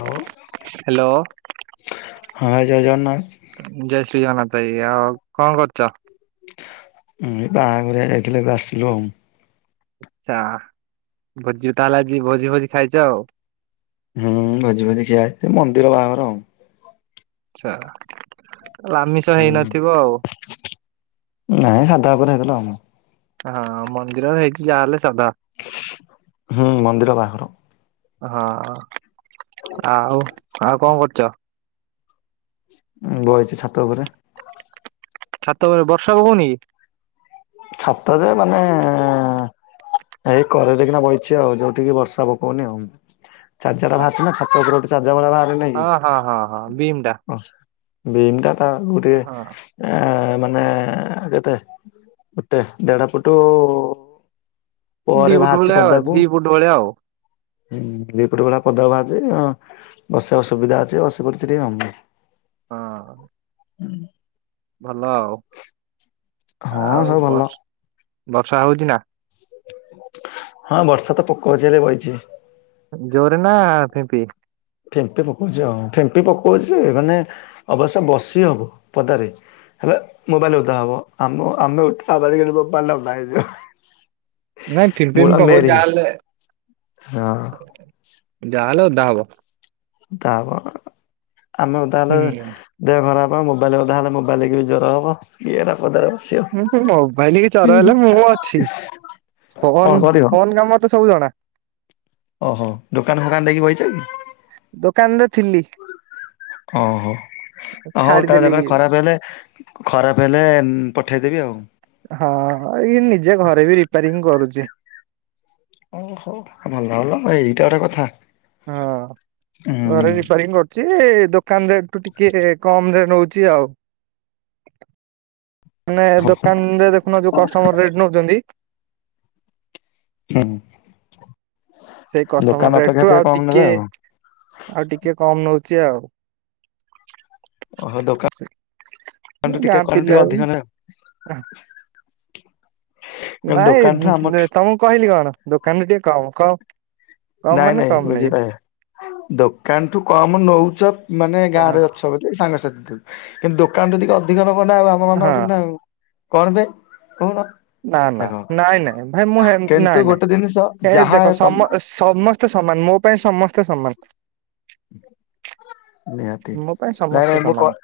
Hello hello ହଁ ଜୟ ଜଗନ୍ନାଥ୍। ଜୟ ଶ୍ରୀ ଜଗନ୍ନାଥ୍ ଭାଇ ଆଉ କଣ କରୁଛ? ଉଁ ଏ ବାହାଘରିଆ ଯାଇଥିଲୁ ଏବେ ଆସିଲୁ ଆଉ। ଆଚ୍ଛା ଭୋଜି ତାହେଲେ ଆଜି ଭୋଜି ଭୋଜି ଖାଇଚ ଆଉ। ହୁଁ ଭୋଜି ଭୋଜି ଖିଆ ହେଇଚି ମନ୍ଦିର ବାହାଘର ଆଉ। ଆଛା ତ ଆମିଷ ହୁଁ। ହେଇନଥିବ ଆଉ। ନାଇଁ ସାଧା ଉପରେ ହେଇଥିଲା ଆଉ। ହଁ ମନ୍ଦିରରେ ହେଇଛି ଯାହାହେଲେ ସ ହୁଁ ମନ୍ଦିର ବାହାଘର। ହଁ ଆଉ ଆଉ କଣ କରୁଚ? ବଇଛି ଛାତ ଉପରେ। ଛାତ ଉପରେ ବର୍ଷା ପକଉନି କି? ଛାତ ଯେ ମାନେ ଏଇ କରରେ କିନା ବଇଛି ଆଉ ଯୋଉଠିକି ବର୍ଷା ପକଉନି ଆଉ ଚାରିଜା ଟା ବାଚ ନା ଛାତ ଉପରେ ଜ ଭଳିଆ ବାହାରେ ନାଇଁ କି? ହଁ ହଁ ହଁ ହଁ ବିମ୍ ଟା ବିମଟା ତ ଗୋଟେ ହଁ ଆ ମାନେ କେତେ? ପୁଟେ ଦେଢ଼ ପୁଟୁ ଦି ଫୁଟ ଭଳିଆ ଦି ଫୁଟ ଭଳିଆ ଆଉ। ହୁଁ ଦି କୋଟି ଭଳିଆ ପଦ ବା ଅଛି ବସିବା କୁ ସୁୁବିଧା ଅଛି ବସି ପଡିଛି ଟିକେ ଆଉ। ହଁ। ହୁଁ। ଭଲ ଆଉ ହଁ ଆଉ ସବୁ ଭଲ ବଷ ବର୍ଷା ହଉଚି ନା? ହଁ ବର୍ଷା ତ ପକଉଛି ହେଲେ ବଇଛି। ଜୋରେ ନା ଫିମ୍ପି? ପିମ୍ପି ପକଉଛି ହଁ ପିମ୍ପି ପକଉଛି ମାନେ ଅବଶ୍ୟ ବସି ହବ ପଦାରେ। ହେଲେ ମୋବାଇଲ ଓଦା ହବ ଆମେ ଓଦା ହେଲେ ମୋବାଇଲ ଓଦା ହେବ। ନାଇଁ ଫିମ୍ପି ଫିମ୍ପି ପକାଉଛି ଯାହା ହେଲେ ହଁ ଯାହେଲେ ଓଦା ହବ। ତାପରେ ଆମେ ଓଦା ହେଲେ ହୁଁ। ଦେହ ଖରାପ ହ ମୋବାଇଲ କଥା ହେଲେ ମୋବାଇଲକ ବି ଜ୍ୱର ହେବ ଇଏରାପଦାର ମୁଁ ମୋବାଇଲ କୁ ଜର ହେଲେ ମୁଁ ଅଛି। କଣ ଫୋନ କରିବ। ଫୋନ କାମ ମତେ ସବୁ ଜଣା। ଓହୋ ଦୋକାନ ଫୋକାନ ଦେଇକି ବଇଛ କି? ଦୋକାନରେ ଥିଲି। ଓହୋ ହଉ ତାହେଲେ ଛାଡିଦେଲି ଏବେ ଖରାପ ହେଲେ ଖରାପ ହେଲେ ପଠାଇଦେବି ଆଉ। ହଁ ଏଇ ନିଜେ ଘରେ ବି ରିପାରିଙ୍ଗ କରୁଚି। ଓହୋ ଭଲ ହେଲା ଏଇଟା ଗୋଟେ କଥା। ହଁ ଘରେ ହୁଁ ରିପାରିଂ କରୁଛି ଦୋକାନ ରେଠୁ ଟିକେ କମ୍ ରେ ନଉଚି ଆଉ। ମାନେ ହଉ ଦୋକାନ ରେ ଦେଖୁନ ଯୋଉ କଷ୍ଟମର ରେଟ୍ ନଉଛନ୍ତି। ହୁଁ। ସେଇ ଦୋକାନ କଷ୍ଟମର ଅପେକ୍ଷା ରେଟଠୁ ଆଉ କମ ଟିକେ ନେବେ ଆଉ ଆଉ ଟିକେ କମ୍ ନଉ ଚି ଓହୋ ଦୋକାନ ଆଉ ଟିକେ ଗାଁ କଣ ଟିକେ ପିଲାବି। ଅଧିକ ନେବେ ଦୋକାନ ଠୁ ନାଇଁ ଆମ ତମକୁ କହିଲି କଣ ଦୋକାନରେ ଟିକେ କମ୍ କ ନାଇଁ ନାଇଁ ବୁଝିପାଇଲି। ଦୋକାନଠୁ କମ୍ ନଉଚ ବୋଲି ମାନେ ଗାଁ ହଁ ରେ ଅଛ ବୋଲି ସାଙ୍ଗସାଥି କି ଦୋକାନଠୁ ଟିକେ ଅଧିକ ନବ ନା ଆମ ମାନଙ୍କ ହଁ। ଠୁ ନା କଣ ପାଇଁ କହୁନ? ନା ନା ଦେଖ ନାଇଁ ନାଇଁ ଭାଇ ମୁଁ କିନ୍ତୁ ନାଇଁ ଗୋଟେ ଜିନିଷ ନାଇଁ ଯାହା ଦେଖ ତମ ସମ ସମସ୍ତେ ସମସ୍ତେ ସମାନ ମୋ ପାଇଁ ସମସ୍ତେ ସମାନ। [inaudible] ନିହାତି ମୋ ପାଇଁ ନାଇଁ ସମସ୍ତେ ନାଇଁ ମୁଁ ସମାନ।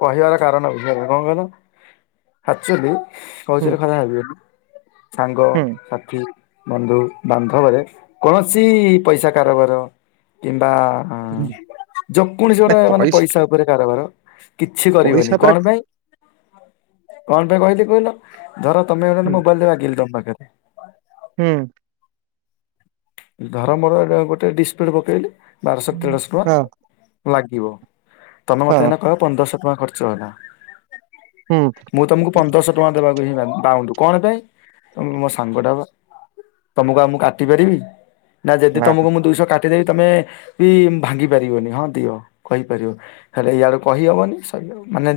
କହିବାର କାରଣ ବୁଝ କଣ କହିଲ? ଆକ୍ଚୁଲି କହୁଚି ହୁଁ ବୋଲି ଖରାପ ଭାବିବନି ସାଙ୍ଗ ହୁଁ ସାଥି ବନ୍ଧୁ ବାନ୍ଧବରେ କୌଣସି ପଇସା କାରବାର କି ବା ହୁଁ ଯେ କୌଣସି ଗୋଟେ ମାନେ ପଇସା ଉପରେ କାରବାର। କିଛି କରିବନି ପଇସା ପରା କଣ ପାଇଁ କଣ ପାଇଁ କହିଲି କୋହୁନ? ଧର ତମେ ହୁଁ ମୋବାଇଲ ଦେ ମାଗିଲ ତମ ପାଖରେ? ହୁଁ। ଧର ମୋର ଗୋଟେ ଡିସ୍ପ୍ଲେ ପକେଇଲେ ବାରଶହ ତେରଶହ ଟଙ୍କା ହଁ ଲାଗିବ। ତମେ ହଁ ମତେ ଏଇନା କହିବ, ପନ୍ଦରଶହ ଟଙ୍କା ଖର୍ଚ୍ଚ ହେଲା। ହୁଁ ମୁଁ ତମକୁ ପନ୍ଦରଶହ ଟଙ୍କା ଦେବାକୁ ହିଁ ବା- ପାଉଣ୍ଡ କଣ ପାଇଁ? ତମେ ମୋ ସାଙ୍ଗ ଟା ପା। ତମକୁ ଆଉ ମୁଁ କାଟି ପାରିବି। ନା ଯଦି ତମକୁ ମୁଁ ଦୁଇଶହ କା ଟି ଦେବି ତମେ ବି ଭାଙ୍ଗି ପାରିବନି, ହଁ ଦିଅ କହିପାରିବ। ହେଲେ ଇଆଡୁ କହିହବନି ସ ମାନେ,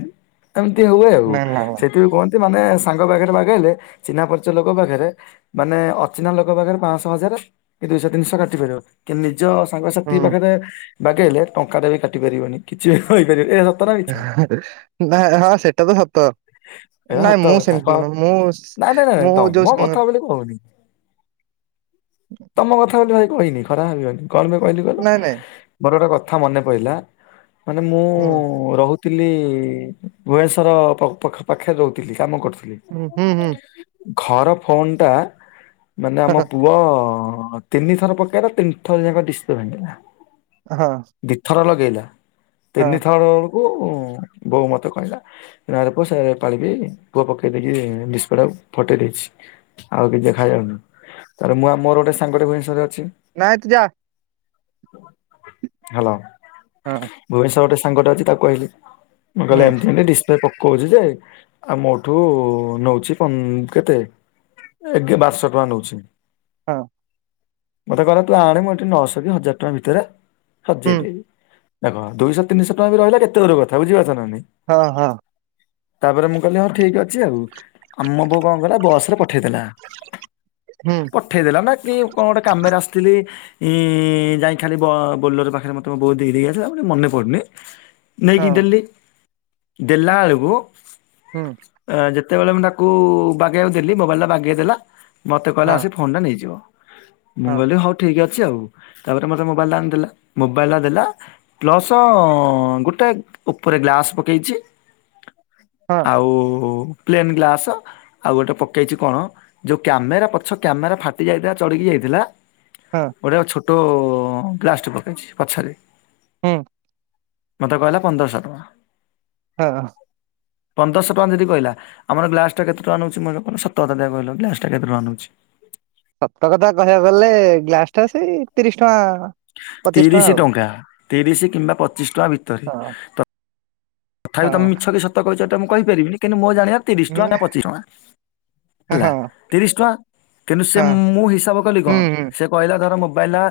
ଏମିତି ହୁଏ ଆଉ। ନା ନା ନା। ସେଥି ପାଇଁ କୁହ ନ୍ତି, ମାନେ ସାଙ୍ଗ ପାଖରେ ବାଗେଇଲେ, ଚିହ୍ନା ପରିଚୟ ଲୋକ ପାଖରେ, ମାନେ ଅଚିହ୍ନା ଲୋକ ପାଖରେ, ପାଞ୍ଚଶହ ହଜାର କି ଦୁଇଶହ, ତିନିଶହ କାଟି ପାରିବ, କିନ୍ତୁ ନିଜ ସାଙ୍ଗସାଥି ହୁଁ ପାଖରେ ବାଗେଇଲେ, ଟଙ୍କା ଟିଏ ବି କାଟି ପାରିବନି। କିଛି ବି କହିପାରିବନି। ଏହା ସତ। ନା ମିଛ? ନା ହଁ, ସେଟା ତ ସତ। ଏରା ନାଇଁ ସତ ମୁଁ କଥା କ ସେମିତି ନୁହଁ। ମୁଁ, ନାଇଁ ନାଇଁ ନାଇଁ ସେ-ଯୋଉ ତମ କଥା ସାଙ୍ଗ ବୋଲି କହୁନି। ତମ କଥା ଭାଇ କହିନି, ଖରାପ ଭାବିବନି। କଣ ପାଇଁ କହିଲି କହିଲ? ନାଇଁ ନାଇଁ ମୋର ଗୋଟେ କଥା ମନେ ପହିଲା ମାନେ, ମୁଁ ହୁଁ ରହୁଥିଲି ଭୁବନେଶ୍ୱର୍ ପ ପଖ-ପାଖରେ ରହୁଥିଲି। କାମ କରୁଥି ହୁଁ, ହୁଁ ହୁଁ। ଘର ଫୋନ୍ ଟା ମାନେ ଆମ ପୁଅ ହଁ। ତିନି ଥର ପକେଇଲା, ତିନି ଥର ଯାକ ଡିସ୍ପ୍ଲେ ଭାଙ୍ଗିଲା। ହଁ ଦିଥର ଲଗେଇଲା ତିନି ହଁ ଥର ବେଳକୁ, ବୋଉ ମତେ କହିଲା। ଆରେ ପୁଅ ସେ ପାଳିବି, ପୁଅ ପକେଇ ଦେଇକି ଡିସ୍ପ୍ଲେ ଟାକୁ ଫଟେଇ ଦେଇଛି, ଆଉ କିଛି ଦେଖ ଯାଉନି। ତା ପରେ ମୁଁ ଆଉ ମୋର ଗୋଟେ ସାଙ୍ଗ ଟେ ଭୁବନେଶ୍ବର ନାଇ ତୁ ଯା। ହାଲୋ। ହଁ ଭୁବନେଶ୍ୱରର ଗୋଟେ ସାଙ୍ଗଟେ ଅଛି ତାକୁ କହିଲି। ମୁଁ ହୁଁ କହିଲି ଏମିତି ଏମତି ଡିସ୍ପ୍ଲେ ପକେ କହୁଛି ଯେ ଆଉ ମୋଠୁ ନଉଛି ପ-କେତେ? ଏଗେ- ବାରଶହ ଟଙ୍କା ନଉଛି। ହଁ। ମତେ କହିଲା, ତୁ ଆଣେ ମୁଁ ଏଠି ନଶହ କି ହଜାର ଟଙ୍କା ଭିତରେ, ହୁଁ ସଜେଇଦବି। ଦେଖ ଦୁଇଶହ ତିନିଶହ ଟଙ୍କା ବି ରହିଲେ ବି କେତେ ଦୂର କଥା। ବୁଝିପାରୁଛ ନା? ନାଇଁ ହଁ ହଁ। ତାପରେ ମୁଁ କହିଲି ହଁ ଠିକ ଅଛି ଆଉ। ଆ ମୋ ବୋଉ କଣ କଲା ବସରେ ପ ପଠେଇଦେଲା। ହୁଁ ପଠେଇଦେଲା ନା କି କଣ, ଗୋଟେ କାମରେ ଆସିଥିଲି। ଇ, ଯାଇ ଖାଲି ବୋ-ବୋଲର ପାଖରେ ମୋତେ ମୋ ବୋଉ ଖାଲି ଦେଇ ଦେଇକି ଆସେ, ତ ମନେ ପଡୁନି। ହଁ ନେଇକିଦେଲି। ଦେଲାବେଳକୁ ହୁଁ। ଯେତେବେଳେ ମୁଁ ତାକୁ ବାଗେଇବାକୁ ଦେଲି, ମୋବାଇଲ୍ ଟା ବାଗେଇ ଦେଲା। ମତେ କହିଲା ହଁ ସେ ଫୋନ୍ ଟା ନେଇଯିବ। ମୁଁ ହଁ। କହଲି ହଉ ଠିକ୍ ଅ ଛି ଆଉ। ତାପରେ ମତେ ମୋବାଇଲ୍ ଟା ଆଣିକି ଦେଲା। ମୋବାଇଲ୍ ଟା ଦେଲା, ପ୍ଲସ୍ ଗୋଟେ ଉପରେ ଗ୍ଲାସ୍ ପକେଇଛି। ହଁ ଆଉ। Plain glass. ଆଉ ଗୋଟେ ପକେଇଛି କଣ? ଯୋଉ କ୍ୟାମେରା ପଛ କ୍ୟାମେରା ଫାଟି ଯାଇଥିଲା, ଚଢ଼ିକି ଯାଇ ଦେଲା। ହଁ ଗୋଟେ ଛୋଟ ଗ୍ଲାସ୍ ଟି ପକେଇଛି ପଛରେ। ହୁଁ। ମତେ କହିଲା ପନ୍ଦରଶହ ଟଙ୍କା। ହଁ ପନ୍ଦରଶହ ଟଙ୍କା ଯଦି କହିଲା। ଆମାର ଗ୍ଲାସ୍ ଟା କେତେ ଟଙ୍କା ନେଉଛି? ସତ କଥା ଦେଖିଆ କହିଲ, ଗ୍ଲାସ୍ ଟା କେତେ ଟଙ୍କା ନଉଛି? ସତ କଥା କହିବାକୁ ଗଲେ, ଗ୍ଲାସ୍ ଟା ସେଇ ତିରିଶ ଟଙ୍କା। ପଚିଶ ତିରିସି ଆଉ ଟଙ୍କା। ତିରିଶ କିମ୍ବା ପଚିଶ ଟଙ୍କା ଭିତରେ। ହଁ ତ ଥାପି, ତମେ ହଁ ମିଛ କି ସତ କହିଛ ଏଟା ମୁଁ କହିପାରିବିନି, କିନ୍ତୁ ମୋ ଜାଣିବା ରେ ତିରିଶ ହୁଁ, ଟଙ୍କା ବା ପଚିଶ ଟଙ୍କା। ହେଲା। ହଁ ତିରିଶ ଟଙ୍କା କିନ୍ତୁ ସେ, ହଁ ମୁଁ ହିସାବ କଲି ହୁଁ କଣ, ହୁଁ ସେ କହିଲା ଧର ଭାଇନା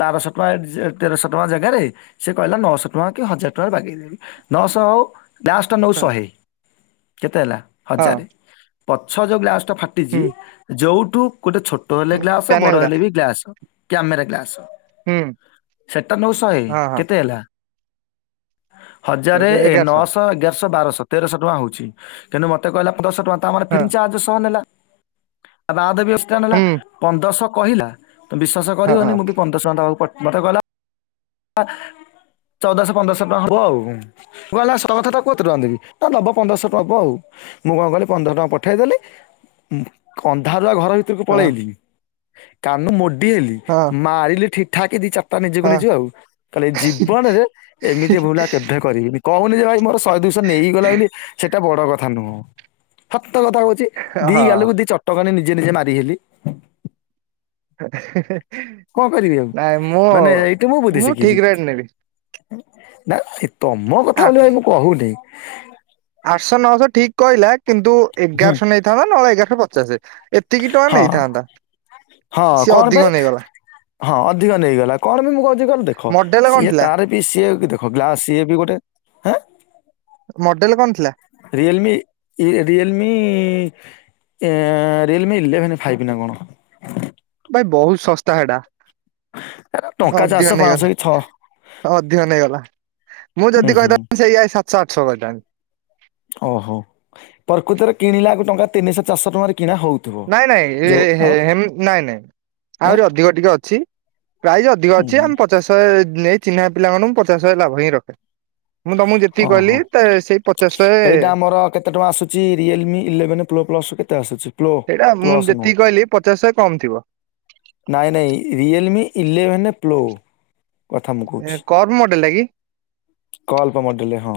ବାରଶହ ଟଙ୍କା ତେରଶହ ଟଙ୍କା ଜାଗାରେ ସେ କହିଲା ନଅଶହ ଟଙ୍କା କି ହଜାର ଟଙ୍କାରେ ବାଗେଇବି। ନଶ ତଉ ଲାଷ୍ଟ ନଉ ହଁ ଶହେ କେତେ ହେଲା ହଁ ହଜାରେ ପଛ ଯୋଉ ବ୍ଲାଉସ ଫାଟିଛି ହୁଁ ଯୋଉଠୁ ଗୋଟେ ଛୋଟ ହେଲେ ହୁଁ ଗ୍ଲାସ ବଡ ପ୍ୟାନେଲ ଟା ହେଲେ ବି ଗ୍ଲାସ। କ୍ୟାମେରା ଗ୍ଲାସ ହୁଁ ସେଟା ନଉ ଶହେ ହଁ ହଁ କେତେ ହେଲା? ହଜାରେ ଏବେ ଏ ଏଗାରଶହ ନଅଶ ଏଗାରଶ ଶ ବାରଶ ତେରଶ ଟଙ୍କା ହଉଛି କିନ୍ତୁ ମତେ କହିଲା ପନ୍ଦରଶ ଟଙ୍କା ତା ମାନେ ହଁ ଫିଟିଙ୍ଗ ଚାର୍ଜ ସହ ନେଲା। ଆ ବାଦେ ବି ଏଷ୍ଟ୍ରା ନେଲା ହୁଁ ପନ୍ଦରଶ କହିଲା ତ ବିଶ୍ଵାସ ହଁ କରିବନି ହଁ ମୁଁ ବି ପନ୍ଦରଶ ଟଙ୍କା ତାକୁ ପ ମୋତେ କହିଲା କା ଆ ଚଉଦଶ ପନ୍ଦରଶ ଟଙ୍କା ହବ ଆଉ କହିଲା କଥା [unintelligible] ଦେବି ଦବ ପନ୍ଦରଶ ଦବ ଆଉ। ମୁଁ କଣ କଲି ପନ୍ଦର ଟଙ୍କା ପଠେଇଦେଲି କନ୍ଧ ଘର ଭିତରକୁ ହଁ ପଳେଇଲି କାନ ମୋଡି ହେଲି ହଁ ମାରିଲି ଠିକଠାକ ଦି ଚା ତା ନିଜକୁ ହଁ ନିଜେ ଆଉ ତା ଏ ଜୀବନରେ ଏମିତି ଭୁଲ ଆଉ କେବେ କରିବିନି କହୁନି ଯେ ଭାଇ ମୋର ଶହେ ଦୁଇଶ ନେଇ ଗଲା ବୋଲି ସେଇଟା ବଡ କଥା ନୁହଁ। ତ କଥା କହୁଛି ଦି ହଁ ଗାଲକୁ ଦି ଚଟକଣି ନିଜେ ନିଜେ ମାରି ହେଲି। ହେ ହେ କଣ କରିବି ଆଉ। ନାହିଁ ମୁଁ ମାନେ ଏଇଠି ବୁଦ୍ଧି ମୁଁ ଶିଖିଲି ଠିକ ରେଟ ନେବି ନା ଏ ତମ କଥା ଆ- ବୋଲି ଭାଇ ମୁଁ କହୁନି ଆଠଶହ ନଅଶହ ଠିକ କହିଲା କିନ୍ତୁ ହୁଁ ଏଗାରଶହ ନେଇଥାନ୍ତା ନହେଲେ ଏଗାରଶହ ପଚାସେ ଏତିକି ଟଙ୍କା ହଁ ନେଇଥାନ୍ତା। ହଁ ସିଏ କଣ ପାଇଁ ଅଧିକ ନେଇଗଲା। ହଁ ଅଧିକ ନେଇଗଲା କଣ ପାଇଁ ମୁଁ କହୁଛି କହିଲ ଦେଖ ମଡେଲ କଣ ସିଏ ଥିଲା ତାର ବିି ସିଏ ହଁ ଗ୍ଲାସ ସିଏ ବି ଗୋଟେ ହେଁ ମଡେଲ କଣ ଥିଲା? ରୟଲମ ରୟଲମି ଏ ରିୟଲମି ଇଲେଭେନ ଫାଇଭ୍ ନା କଣ ହେ ବହୁତ ଶସ୍ତା ହେଟା ଏରା ଟଙ୍କା ଅଧିକ ଚାରିଶହ ପାଞ୍ଚଶହ ନେଇଗଲା କି ଛଅ ଅଧିକ ନେଇଗଲା। ମୁଁ ହୁଁ ଯଦି ହୁଁ କହିଥାନ୍ତି ସେଇଆା ସାତଶହ ଆଠଶହ କହିଥାନ୍ତି ଓହୋ। ପ୍ରକୃତରେ କିଣିଲା କୁ ଟଙ୍କା ତିନିଶହ ଚାରିଶହ ଟଙ୍କାରେ କିଣା ହଉଥିବ ନାଇଁ ନାଇଁ ଯୋଉ ହେ ଆଉ ନାଇଁ ନାଇଁ ଆଁ ଆହୁରି ଅଧିକ ଟିକେ ଅଛି ପ୍ରାଇସ୍ ଅଧିକ ଅଛି ଆମେ ପଚାଶ ଶହେ ନେଇ ଚିହ୍ନା ପିଲାମାନଙ୍କୁ ପଚାଶ ଶହେ ଲାଭ ହିଁ ରଖେ ମୁଁ ତମକୁ ଓହୋ। ଯେତିକିହିଲି ତା ସେଇ। ପଚାଶ ଶହେ ଏଇଟା ଆମର କେତେ ଟଙ୍କା ଆସୁଛି। ରିଏଲମି ଇଲେଭେନ ପ୍ରୋ ପ୍ଲସ କେତେ ଆସୁଛି। ପ୍ରୋ ସେଇଟା ମୁଁ ପ୍ଲସ ନୂହ। ଯେତିକି କହିଲି ପଚାଶ ଶହେ କମ ଥିବ। ନାହିଁ ନାହିଁ ରିଏଲ ଲମି ଇଲେଭେନ ପ୍ରୋ। ଏ କର୍ଭ ମଡେଲ ଟା କି? କର୍ଭ ମଡେଲ ହଁ।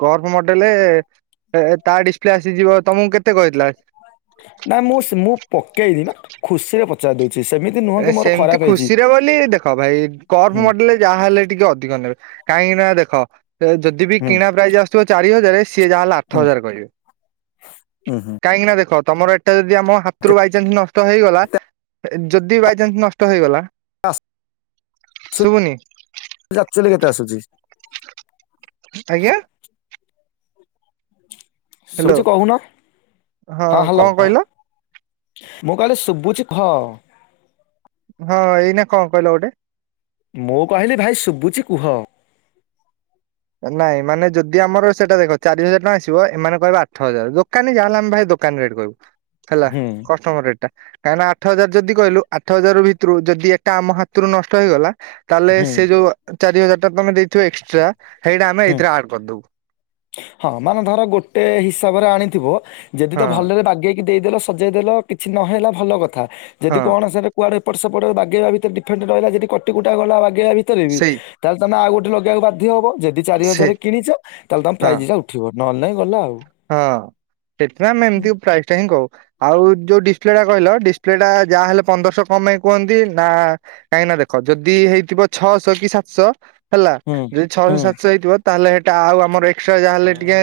କର୍ଭ ମଡେଲ ତା ଡିସପ୍ଲେ ଆସିଯିବ, ତମକୁ କେତେ କହିଥିଲା? ନା ମୁଁ ମୁଁ ପକେଇନି ନା ଖୁସିରେ ପଚାରି ଦଉଛିି ସେମିତି ଖୁସିରେ ବୋଲି ଦେଖ ଭାଇ କର୍ଭ ହୁଁ ମଡେଲ ଯାହାହଲେ ବି ଟିକେ ଅଧିକ ନେବେ। କାହିଁକି ନା ଦେଖ ଯଦି ବି ହୁଁ କିଣା ପ୍ରାଇସ୍ ଆସୁଥିବ ଚାରି ହଜାରାରେ ସିଏ ଯାହା ହେଲେ ଆଠ ହୁଁ ହଜାର କହିବେ। ହୁଁ ହୁଁ କାହିଁକି ନା ଦେଖ ତମର ଏଟା ଯଦି ଆମ କେତେ ହାତରୁ ବାଇଚନ୍ସ ନଷ୍ଟ ହେଇଗଲା ଯଦି ବାଇଚନ୍ସ ନଷ୍ଟ ହେଇଗଲା [inaudible] ଶୁଭୁନି ଏଟା ଆକ୍ଚୁଆଲି କେତେ ଆସୁଛି? ଆଜ୍ଞା ହ୍ୟାଲୋ ସୂଚୀ କହୁନ ହଁ ହ୍ୟାଲୋ କଣ କହିଲ ମୁଁ କହଲି [inaudible] ହଁ ଏଇନେ କଣ କହିଲ ଗୋଟେ। ମୁଁ କହିଲି ଭାଇ ଶୁଭୁଚି କୁହ? ନାଇଁ ମାନେ ଯଦି ଆମର ସେଇଟା ଦେଖ ଚାରି ହଜାର ଟଙ୍କା ଆସିବ ଏମାନେ କହିବେ ଆଠ ହଜାର ଦୋକାନୀ ଯାହା ହେଲେ ଆମେ ଭାଇ ଦୋକାନି ରେଟେ କହିବୁ ହେଲା ହୁଁ କଷ୍ଟମ ରେଟ କାହିଁକି ନା ଆଠ ହଜାର ଯଦି କହିଲୁ ଆଠ ହଜାର ଭିତରୁ ଯଦି ଏଟା ଆମ ହାତରୁ ନଷ୍ଟ ହେଇଗଲା ତାହେଲେ ହୁଁ ସେ ଯୋଉ ଚାରି ହଜାର ଟା ତମେ ଦେଇଥିବ ଏକ୍ସଟ୍ରା ସେଇଟା ଆମେ ହୁଁ ଏଇଥିରେ ଆଡ କରିଦବୁ ହଁ ମାନେ ଧର ଗୋଟେ ହିସାବରେ ଆଣିଥିବୁ ଯେଦି ତ ହଁ ଭଲରେ ବାଗେଇକି ଦେଇଦେଲ ସଜେଇଦେଲ କିଛି ନହେଲା ଭଲ କଥା। ଯଦି ହଁ କଣ ସେ କୁଆଡେ ଏଟ ସେପଟ ବାଗେଇବା ଭିତରେ ଡିଫେଣ୍ଡେ ରହିଲ ଯଦି କଟି କୁଟା ଗଲା ଲଗେଇବା ଭିତରେ ବି ସେଇ ତାହେଲେମେ ଆଉ ଗୋଟେ ଲେଇବାକୁ ବାଧ୍ୟ ଯଦି ଚାରି ସେ ହଜାର କିଣିଛ ତାହେଲେ ତମ ହଁ। ପ୍ରାଇଜ୍ଇଟା ଉଠିବ ନହେଲେ ନାହିଁ ଗଲା ଆଉ। ହଁ ସେଥିପାଇଁ ଆମେ ଏମିତି ପ୍ରାଇଜ୍ ଟା ହିଁ କହୁ ଆଉ ଯୋଉ ଡିସପ୍ଲେ ଟା କହିଲ ଡିସପ୍ଲେ ଟା ଯାହାହଲେ ପନ୍ଦରଶହ କମେଇକି କୁହନ୍ତି ନା ଦେଖ ଯଦି ହେଇଥିବ ଛଅଶହ କି ସାତଶହ ହେଲା ହୁଁ ଯଦି ଛଅଶହ ହୁଁ। ସାତଶହ ହେଇଥିବ ତାହେଲେ ସେଇଟା ଆଉ ଆମର ଏକ୍ଟ୍ରା ଯାହାହେଲେ ଟିକେ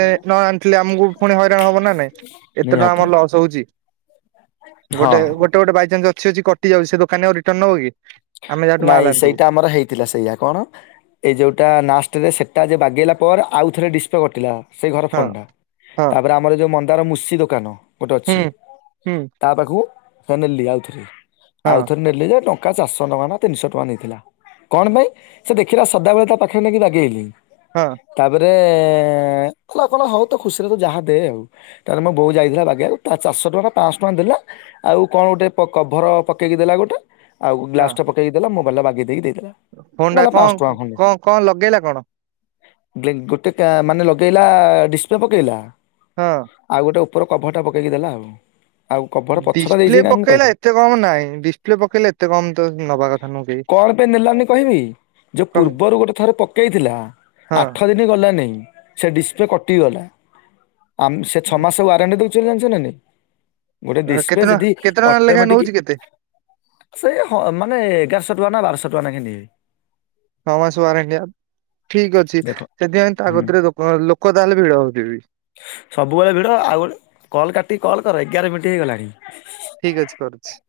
ଥିଲେ ଆମକୁ ପୁଣି ହଇରାଣ ହବ ନା ନାଇଁ ଏତେ ଟଙ୍କା ନିହାତି ଆମର ଲସ୍ ହଉଛି। ହଁ ଗୋଟେ ଗୋଟେ ଗୋଟେ ବାଇଚାନ୍ସ ଅଛି ଅଛି କଟିଯାଉଛି ସେ ଦୋକାନୀ ଆଉ ରିଟର୍ନ ନବ କି? ଆମେ ଯାହାଠୁ ମାଲ୍ ନାଇଁ ଆଣିଥିବୁ। ସେଇଟା ଆମର ହେଇଥିଲା ସେଇୟଆ କଣ ଏଇ ଯୋଉଟା ଲାଷ୍ଟେରେ ସେଟା ଯେ ଗଲା ପରେ ଆଉ ଥରେ ଡିସ୍ପ୍ଲେ କଟିଲା ସେଇ ଘର ହଁ ଫୋନ୍ ଟା ହଁ ତାପରେ ଆମର ଯୋଉ ମନ୍ଦାର ମୁଷି ଦୋକାନ ଗୋଟେ ହୁଁ ଅଛି ହୁଁ ତା ପାଖକୁ ହଁ ନେଲି ଆଉଥରେ ହଁ ଆଉଥରେ ନେଲି ଯେ ଏ ଚାରିଶହ ଟଙ୍କା ନା ତିନିଶହ ଟଙ୍କା ନେଇଥିଲା କଣ ପାଇଁ ସେ ଦେଖିଲା ସଦାବେଳେ ତା ପାଖରେ ନେଇକି ଦାଗିେଇଲି। ହଁ ତାପରେ ହେଁ କ ଆପଣ ହଉ ତ ଖୁସିରେ ତ ଯାହା ଦେ ଆଉ ତାହେଲେ ମୋ ବୋଉ ଯାଇଥିଲା ବାଗେଇ ବାକୁ ତାର ଚାରିଶ ଟଙ୍କା ପାଞ୍ଚଶହ ଟଙ୍କା ଦେଲା। ଆଉ କଣ ଗୋଟେ ପ କଭର ପକେଇକି ଦେଲା ଗୋଟେ ଆଉ ଗ୍ଲାସ ଟା ପକେଇକି ଦେଲା ମୋବାଇଲ ବାଗି ଦେଇ ଫୋନ ଟା ଙ୍କ ଙ୍କ ଙ୍କ ଲଗେଇଲା କଣ? ଗେ ଗୋଟେ କା ମାନେ ଲଗେଇଲା ଡିସପ୍ଲେ ପକେଇଲା ହଁ। ଆଉ ଗୋ ଉପର କଭରଟା ପକେଇକି ଦେଲା ଆଉ। ଆଉ କଭର ପଛଟା ଡିସପ୍ଲେ ଦେଇଛି ନା ମୁଁ ପକେଇଲା କହିବି ଏତେ କମ ନାଇଁ ଡିସପ୍ଲେ ପକେଇଲେ ଏତେ କମ ତ ନବା କଥା ନୁହ କଣ ପାଇଁ ନେଲାନି କହିବି ଯୋଉ କଣ ପୂର୍ବରୁ ଗୋଟେ ଥରେ ପକେଇଥିଲା ପାଇଁ ଆଠ ଦିନ ଗଲା ନାଇଁ ସେ ଡିସପ୍ଲେ ଟିଗଲା ଆମ୍ ସେ ଛଅ ମାସେ ୱାରେଣ୍ଟି ଦୋଉଚି ବୋଲି ଜାଣିଚ ନା ନାହିଁ? ଗୋଟେ ହଁ ଡିସପ୍ଲେ କେତେ ଟଙ୍କା ଯଦି କେତେ ଟଙ୍କା ଲେଖା ଅଟୋମେଟିକ ନଉଛି କେତେ ସେ ହଁ। ଏ ଏଗାରଶ ଟଙ୍କା ନା ବାରଶହ ଟଙ୍କା ନାଖେ ନିଏ। ଛ ମାସ ୱାରେଣ୍ଟିଆ ଠିକ ଅଛି ଦେଖ ସେଥିପାଇଁ ତା ହୁଁ କତିରେ ଲୋକ ଲୋକ ତାହଲେ ଭିଡ ହଉଥିବି। ସବୁବେଳେ ଭିଡ଼ ଆଉ ଗୋଟେ କଲ୍ କାଟିିକୀ କଲ୍ କରେ ଏଗାର ମିନିଟ୍ ହେଇଗଲାଣି। ଠିକ ଅଛି କରୁଚି।